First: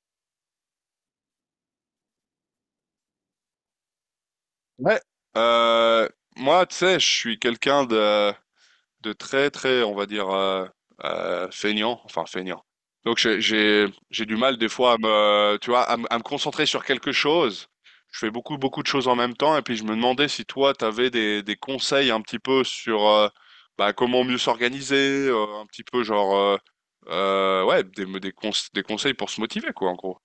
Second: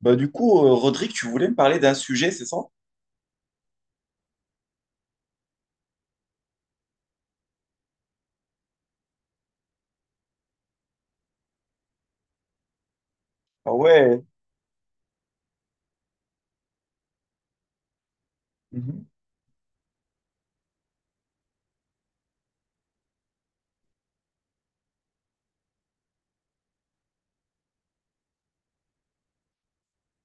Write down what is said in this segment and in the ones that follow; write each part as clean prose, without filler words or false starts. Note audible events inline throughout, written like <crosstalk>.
Bah, du coup, Rodrigue, tu voulais me parler d'un sujet, c'est ça? Ouais. Euh, Moi, tu sais, je suis quelqu'un de très, très, on va dire, feignant, enfin feignant. Donc, Ah ouais, j'ai du mal des fois à me, tu vois, à me concentrer sur quelque chose. Je fais beaucoup, beaucoup de mhm. choses en même temps. Et puis, je me demandais si toi, tu avais des conseils un petit peu sur bah, comment mieux s'organiser, un petit peu genre, ouais, des conseils pour se motiver, quoi, en gros.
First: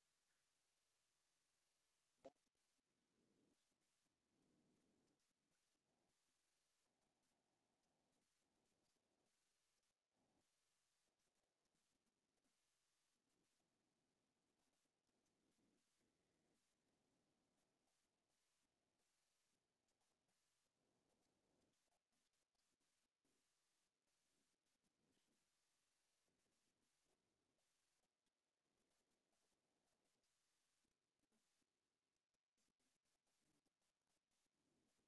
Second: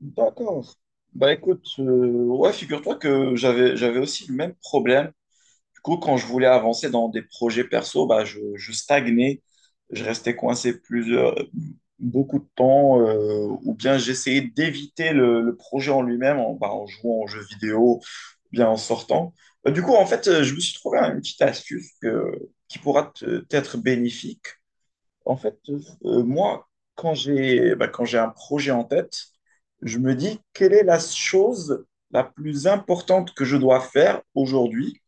D'accord. Bah écoute, ouais, figure-toi que j'avais aussi le même problème. Du coup, quand je voulais avancer dans des projets perso, bah je stagnais, je restais coincé plusieurs beaucoup de temps, ou bien j'essayais d'éviter le projet en lui-même en, bah, en jouant aux jeux vidéo, ou bien en sortant. Bah, du coup, en fait, je me suis trouvé une petite astuce que, qui pourra t'être bénéfique. En fait, moi, quand j'ai un projet en tête, je me dis quelle est la chose la plus importante que je dois faire aujourd'hui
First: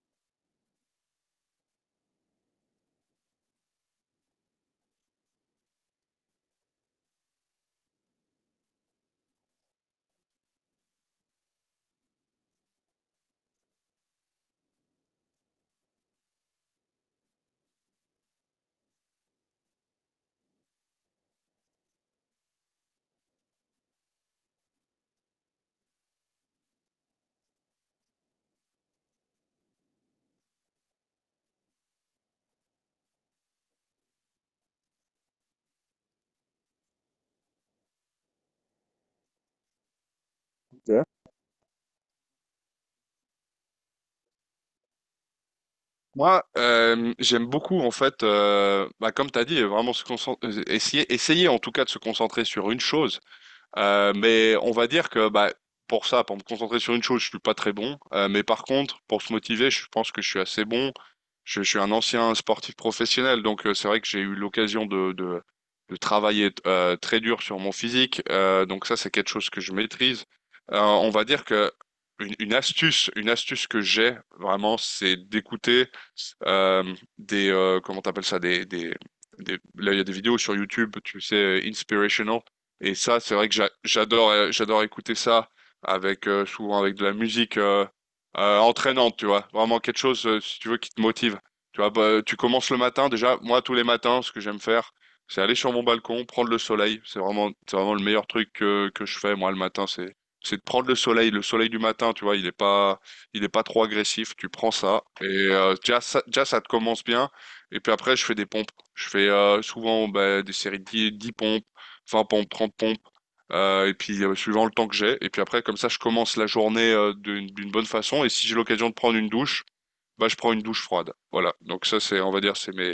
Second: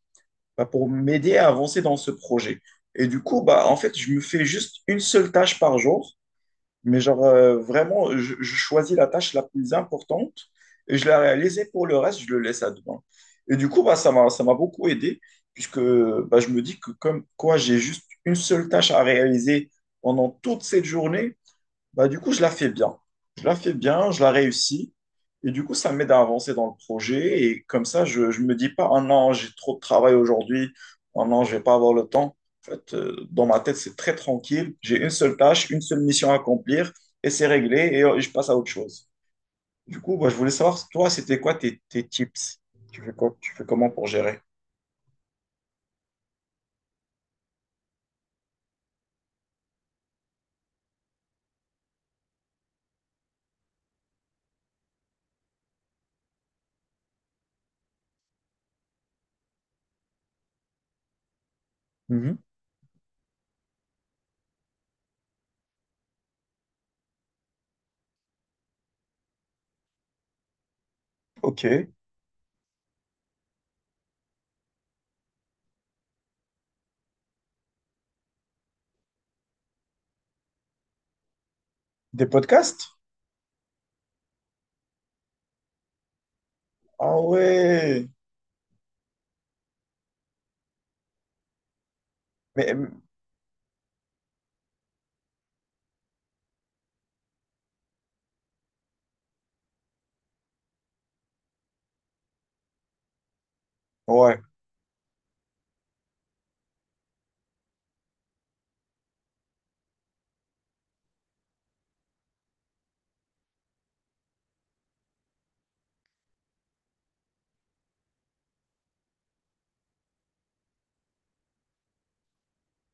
bah, pour m'aider à avancer dans ce projet. Et du coup, bah, en fait, je me fais juste une seule tâche par jour mais genre, vraiment, je choisis la tâche la plus importante et je la réalise et pour le reste, je le laisse à demain. Et du coup, bah, ça m'a beaucoup aidé puisque bah, je me dis que comme quoi j'ai juste une seule tâche à réaliser pendant toute cette journée, bah, du coup, je la fais bien. Je la fais bien, je la réussis. Et du coup, ça m'aide à avancer dans le projet. Et comme ça, je ne me dis pas, ah non, j'ai trop de travail aujourd'hui. Ah non, je vais pas avoir le temps. En fait, dans ma tête, c'est très tranquille. J'ai une seule tâche, une seule mission à accomplir et c'est réglé et je passe à autre chose. Du coup, bah, je voulais savoir, toi, c'était quoi tes tips? Tu fais quoi, tu fais comment pour gérer? Moi, j'aime beaucoup en fait, bah, comme tu as dit, vraiment se concentrer, essayer en tout cas de se concentrer sur une chose. Mais on va dire que bah, pour ça, pour me concentrer sur une chose, je suis pas très bon. Mais par contre, pour se motiver, je pense que je suis assez bon. Je suis un ancien Mhm. sportif professionnel, donc c'est vrai que j'ai eu l'occasion de travailler très dur sur mon physique. Donc ça, c'est quelque chose que je maîtrise. On va dire Ok. que une astuce que j'ai vraiment, c'est d'écouter euh, des comment t'appelles ça des là il y a des vidéos sur YouTube, tu sais, Des inspirational. Et podcasts? ça, c'est vrai que j'adore, j'adore écouter ça avec souvent avec de la Ah musique ouais. Entraînante, tu vois. Vraiment quelque chose, si tu veux, qui te motive. Tu vois, bah, tu Mais commences le matin. Déjà, moi, tous les matins, ce que j'aime faire, c'est aller sur mon balcon, prendre le soleil. C'est vraiment le meilleur truc que je fais, moi, le matin. C'est de prendre le soleil. Le soleil du matin, tu vois, il est pas trop agressif. ouais. Tu prends ça et déjà, ça te commence bien. Et puis après, je fais des pompes. Je fais souvent bah, des séries de 10 pompes. 20 pompes, 30 pompes, et puis suivant le temps que j'ai. Et puis après, comme ça, je commence la journée d'une bonne façon. Et si j'ai l'occasion de prendre une douche, bah, je prends une douche froide. Voilà. Donc ça, c'est, on va dire,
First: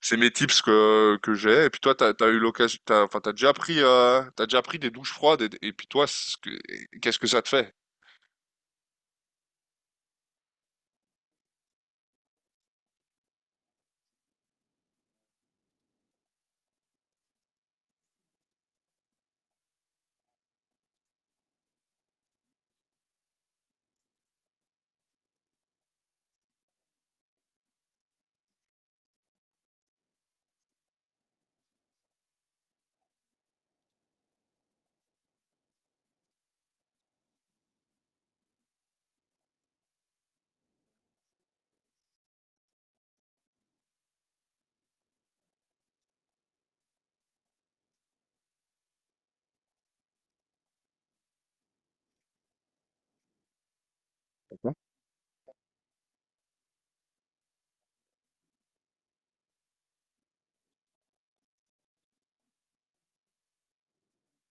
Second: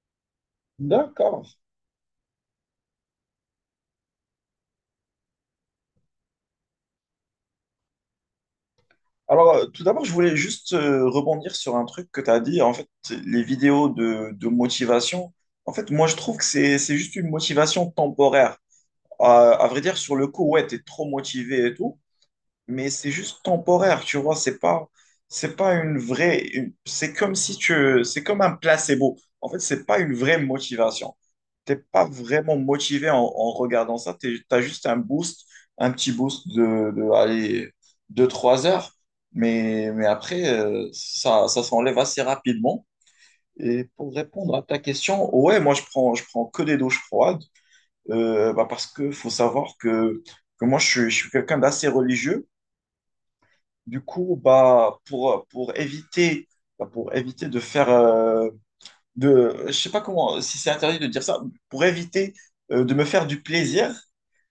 c'est mes tips que D'accord. j'ai. Et puis toi, t'as eu l'occasion, t'as, enfin, t'as déjà pris des douches froides. Et puis toi, qu'est-ce que ça te fait? Alors, tout d'abord, je voulais juste rebondir sur un truc que tu as dit. En fait, les vidéos de motivation, en fait, moi, je trouve que c'est juste une motivation temporaire. À vrai dire, sur le coup, ouais, tu es trop motivé et tout, mais c'est juste temporaire, tu vois, c'est pas une vraie, une- c'est comme si tu, c'est comme un placebo. En fait, c'est pas une vraie motivation t'es pas vraiment motivé en regardant ça. Tu as juste un boost, un petit boost de allez, 2-3 heures. Mais après, ça s'enlève assez rapidement. Et pour répondre à ta question, ouais, moi, je prends que des douches froides bah, parce que faut savoir que moi, je suis quelqu'un d'assez religieux. Du coup, bah, pour éviter, bah, pour éviter de faire, je sais pas comment, si c'est interdit de dire ça, pour éviter de me faire du plaisir.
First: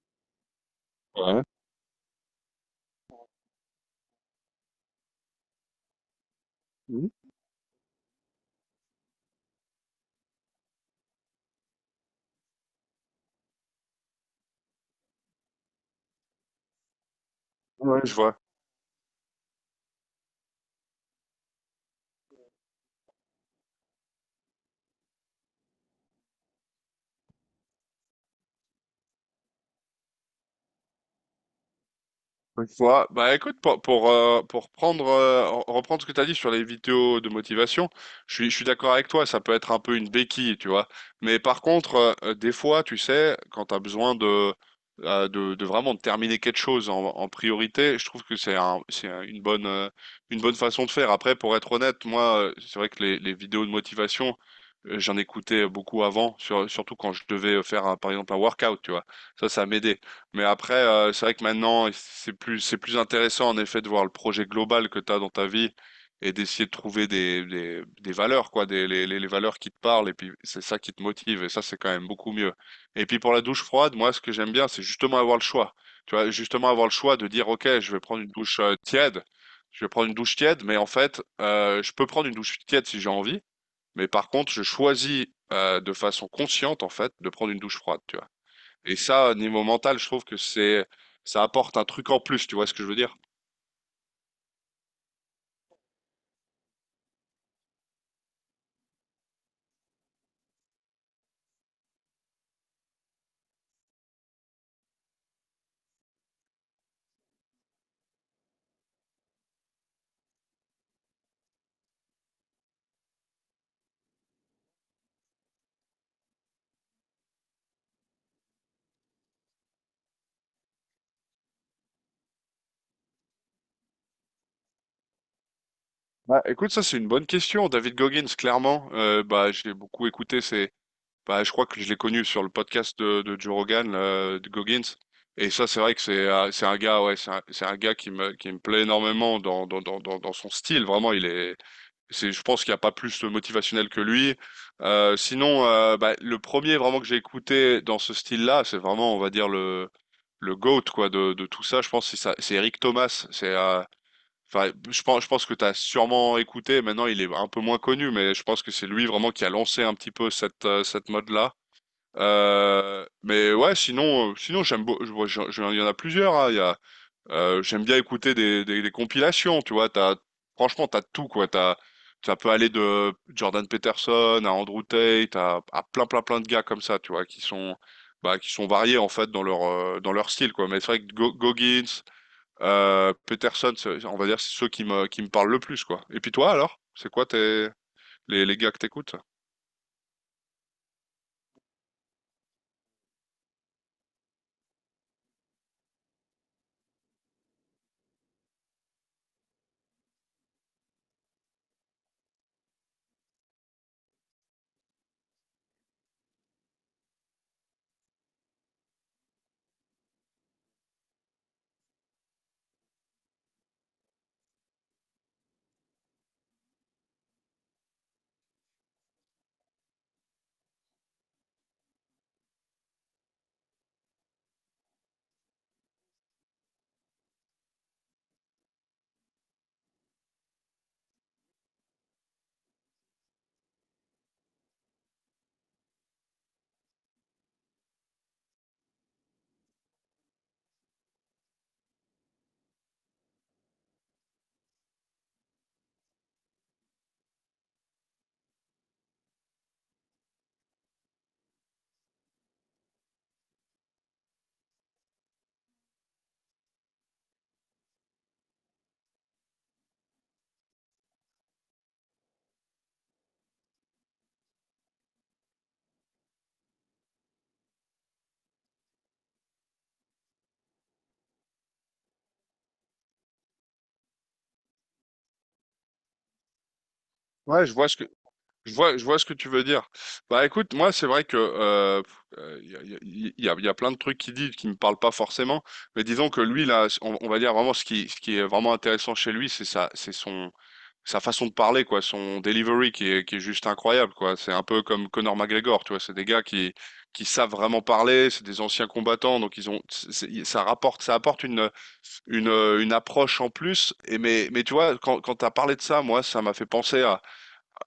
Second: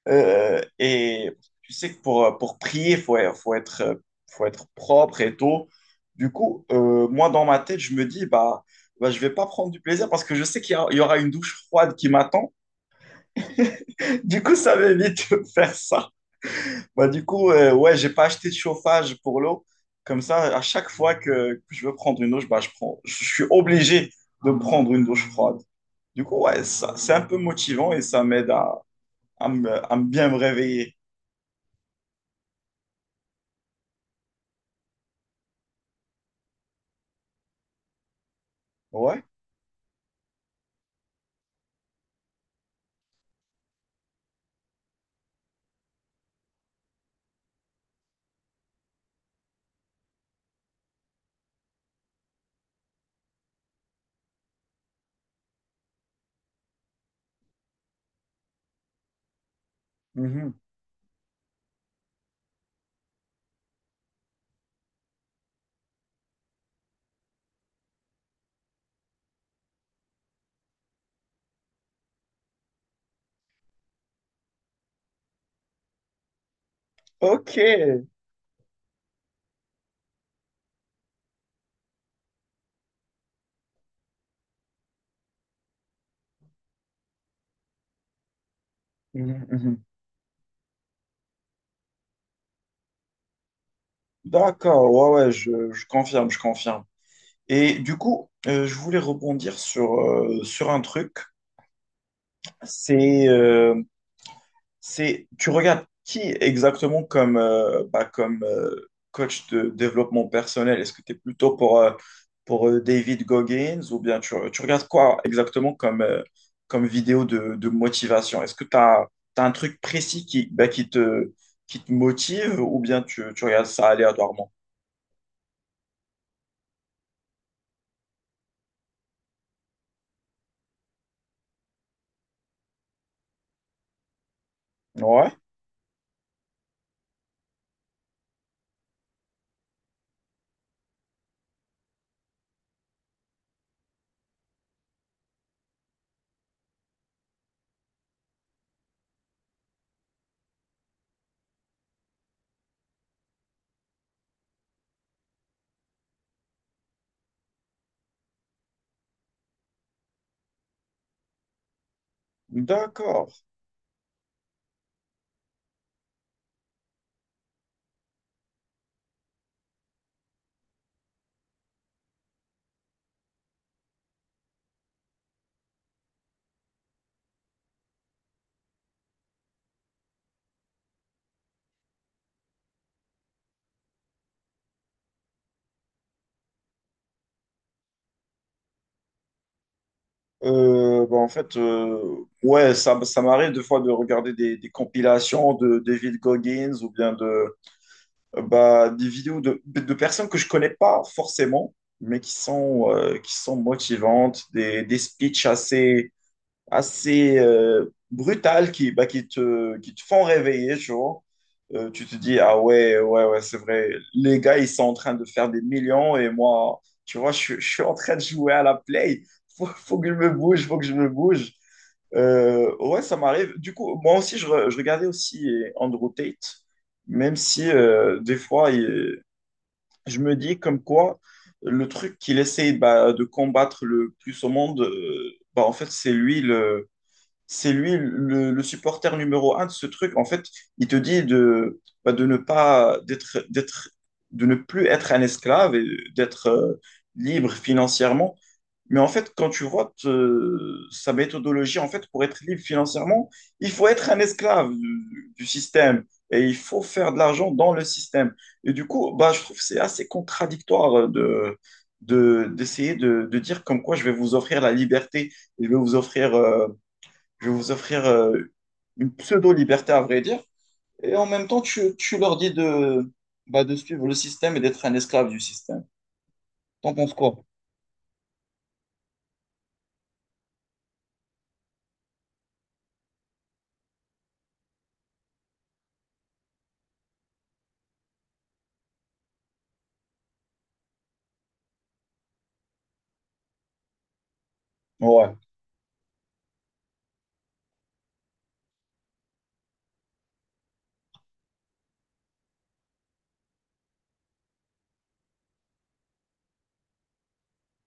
Et tu sais que pour prier, faut être propre et tout. Du coup, moi, dans ma tête, je me dis, bah, je vais pas prendre du plaisir parce que je sais qu'il y aura une douche froide qui m'attend. <laughs> Du coup, ça m'évite de faire ça. Bah, du coup, ouais, Ouais. j'ai Je pas vois. acheté de chauffage pour l'eau. Comme ça, à chaque fois que je veux prendre une douche, bah, je suis obligé de prendre une douche froide. Du coup, ouais, c'est un peu motivant et ça m'aide à me bien me réveiller. Je vois. Bah écoute, reprendre ce que tu as dit sur les vidéos de motivation, je suis d'accord avec Ouais. toi, ça peut être un peu une béquille, tu vois. Mais par contre, des fois, tu sais, quand tu as besoin de vraiment de terminer quelque chose en, en priorité, je trouve que une bonne façon de faire. Après, pour être honnête, moi, c'est vrai que les vidéos de motivation, j'en écoutais beaucoup avant, surtout quand je devais faire, par exemple, un workout, tu vois. Ça m'aidait. Mais Mhm. après, c'est vrai que maintenant, c'est plus intéressant en effet de voir le projet global que tu as dans ta vie et d'essayer de trouver des valeurs, quoi, des, les valeurs qui te parlent et puis c'est ça qui te motive et ça, c'est quand même beaucoup mieux. Et puis pour la douche froide, moi, ce que j'aime bien, c'est justement avoir le choix. Tu vois, justement avoir le choix de dire, Ok. OK, je vais prendre une douche tiède, je vais prendre une douche tiède, mais en fait, je peux prendre une douche tiède si j'ai envie, mais par contre, je choisis de façon consciente, en fait, de prendre une douche froide, tu vois. Et ça, Mhm, niveau mhm. mental, je trouve que c'est, ça apporte un truc en plus, tu vois ce que je veux dire? D'accord. Ouais, ouais, je confirme, je confirme. Et du coup, je voulais rebondir sur un truc. C'est, euh, tu regardes qui exactement comme, bah, comme coach de développement personnel? Est-ce que tu es plutôt pour David Goggins ou bien tu regardes quoi exactement comme vidéo de motivation? Est-ce que tu as, un truc précis qui, bah, qui te motive ou bien tu regardes ça aléatoirement? Bah, écoute, ça c'est une bonne question. David Goggins, clairement, bah, j'ai beaucoup écouté ses... Bah, je crois que je l'ai connu sur le podcast de Joe Rogan, de Goggins. Ouais. Et ça, c'est vrai que c'est un gars, ouais, c'est un gars qui me plaît énormément dans son style. Vraiment, il est, c'est, je pense qu'il n'y a pas plus de motivationnel que lui. Sinon, bah, le premier vraiment que j'ai écouté dans ce style-là, c'est vraiment, on va dire, le GOAT, quoi, de tout ça. Je pense que c'est Eric Thomas. C'est, enfin, je pense que tu as sûrement écouté. Maintenant, il est un peu moins connu, mais je pense que c'est lui vraiment qui a lancé un petit peu cette, cette mode-là. D'accord. Mais ouais, sinon, sinon j'aime beau- je vois- je- il y en a plusieurs, hein. Il y a, j'aime bien écouter des compilations. Tu vois, t'as, franchement, t'as tout quoi. T'as, ça peut aller de Jordan Peterson à Andrew Tate à plein, plein, plein de gars comme ça. Tu vois, qui sont, bah, qui sont variés en fait dans leur style quoi. Mais c'est vrai que Goggins, Peterson, on va dire, c'est ceux qui me parlent le plus quoi. Et puis toi alors, c'est quoi tes les gars que t'écoutes? Bah, en fait, ouais, ça m'arrive des fois de regarder des compilations de David Goggins ou bien de, bah, des vidéos de personnes que je connais pas forcément, mais qui sont motivantes, des speeches assez, assez brutales qui te font réveiller, tu vois. Tu te dis, ah ouais, ouais, ouais, c'est vrai. Les gars, ils sont en train de faire des millions et moi, tu vois, je suis en train de jouer à la play. Faut que je me bouge, faut que je me bouge. Ouais, ça m'arrive. Du coup, moi aussi, je regardais aussi Andrew Tate, même si des fois, je me dis comme quoi le truc qu'il essaye bah, de combattre le plus au monde, bah, en fait, c'est lui le supporter numéro un de ce truc. En fait, il te dit de, bah, de ne pas d'être, de ne plus être un esclave et d'être libre financièrement. Mais en fait, quand tu vois sa méthodologie, en fait, pour être libre financièrement, il faut être un esclave du système et il faut faire de l'argent dans le système. Et du coup, bah, je trouve que c'est assez contradictoire d'essayer de dire comme quoi je vais vous offrir la liberté, je vais vous offrir, euh, je vais vous offrir une pseudo-liberté, à vrai dire. Et en même temps, tu leur dis de, bah, de suivre le système et d'être un esclave du système. T'en penses quoi? Ouais, je vois ce que tu veux dire. Bah écoute, moi c'est vrai que il y a, il y a plein de trucs qu'il dit qui me parlent pas forcément, mais disons que lui là, on va dire vraiment ce qui est vraiment intéressant chez lui, c'est ça, c'est son sa façon de parler, quoi, son delivery qui est juste incroyable, quoi. C'est un peu comme Ouais. Conor McGregor, tu vois. C'est des gars qui savent vraiment parler, c'est des anciens combattants, donc ils ont, ça rapporte, ça apporte une approche en plus. Et mais tu vois, quand t'as parlé de ça, moi, ça m'a fait penser à,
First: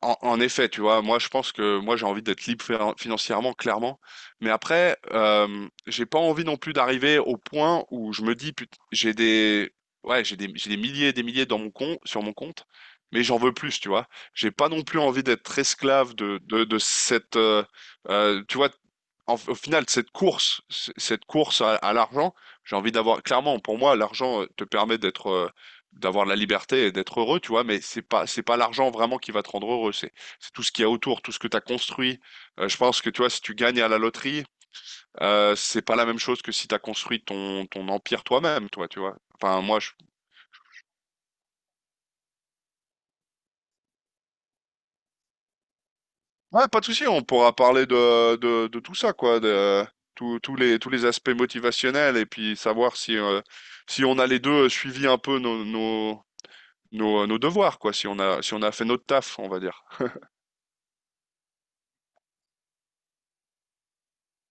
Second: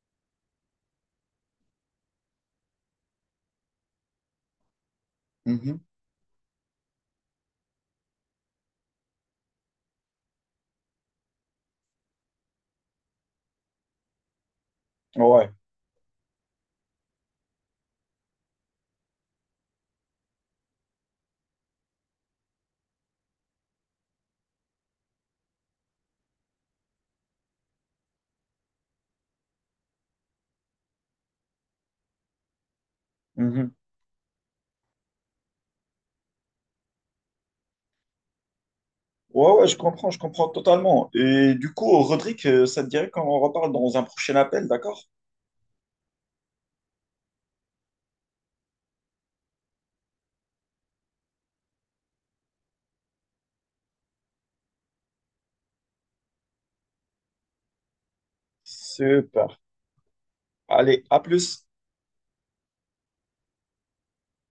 en effet, tu vois, moi je pense que moi j'ai envie d'être libre financièrement, clairement. Mais après, Mhm. j'ai pas envie non plus d'arriver au point où je me dis, j'ai des, ouais, j'ai des milliers et des milliers sur mon compte, mais j'en veux plus, tu vois. J'ai pas non plus envie Ouais. d'être esclave de cette, tu vois, au final, cette course à l'argent, j'ai envie d'avoir, clairement, pour moi, l'argent te permet d'avoir la liberté et d'être heureux, tu vois, mais c'est pas l'argent vraiment qui va te rendre heureux, c'est tout ce qu'il y a autour, tout ce que tu as construit. Je pense que tu vois, si tu Mhm. gagnes à la loterie, c'est pas la même chose que si tu as construit ton empire toi-même, toi, tu vois. Ouais, Enfin, ouais, je moi je... comprends, je comprends totalement. Et du coup, Rodrigue, ça te dirait qu'on en reparle dans un prochain appel, d'accord? Ouais, pas de souci, on pourra parler de tout ça quoi, de tous tous les aspects motivationnels et puis savoir si si on a les deux suivi un peu nos devoirs quoi, si on a fait notre taf, on Super. va dire. Allez, à plus.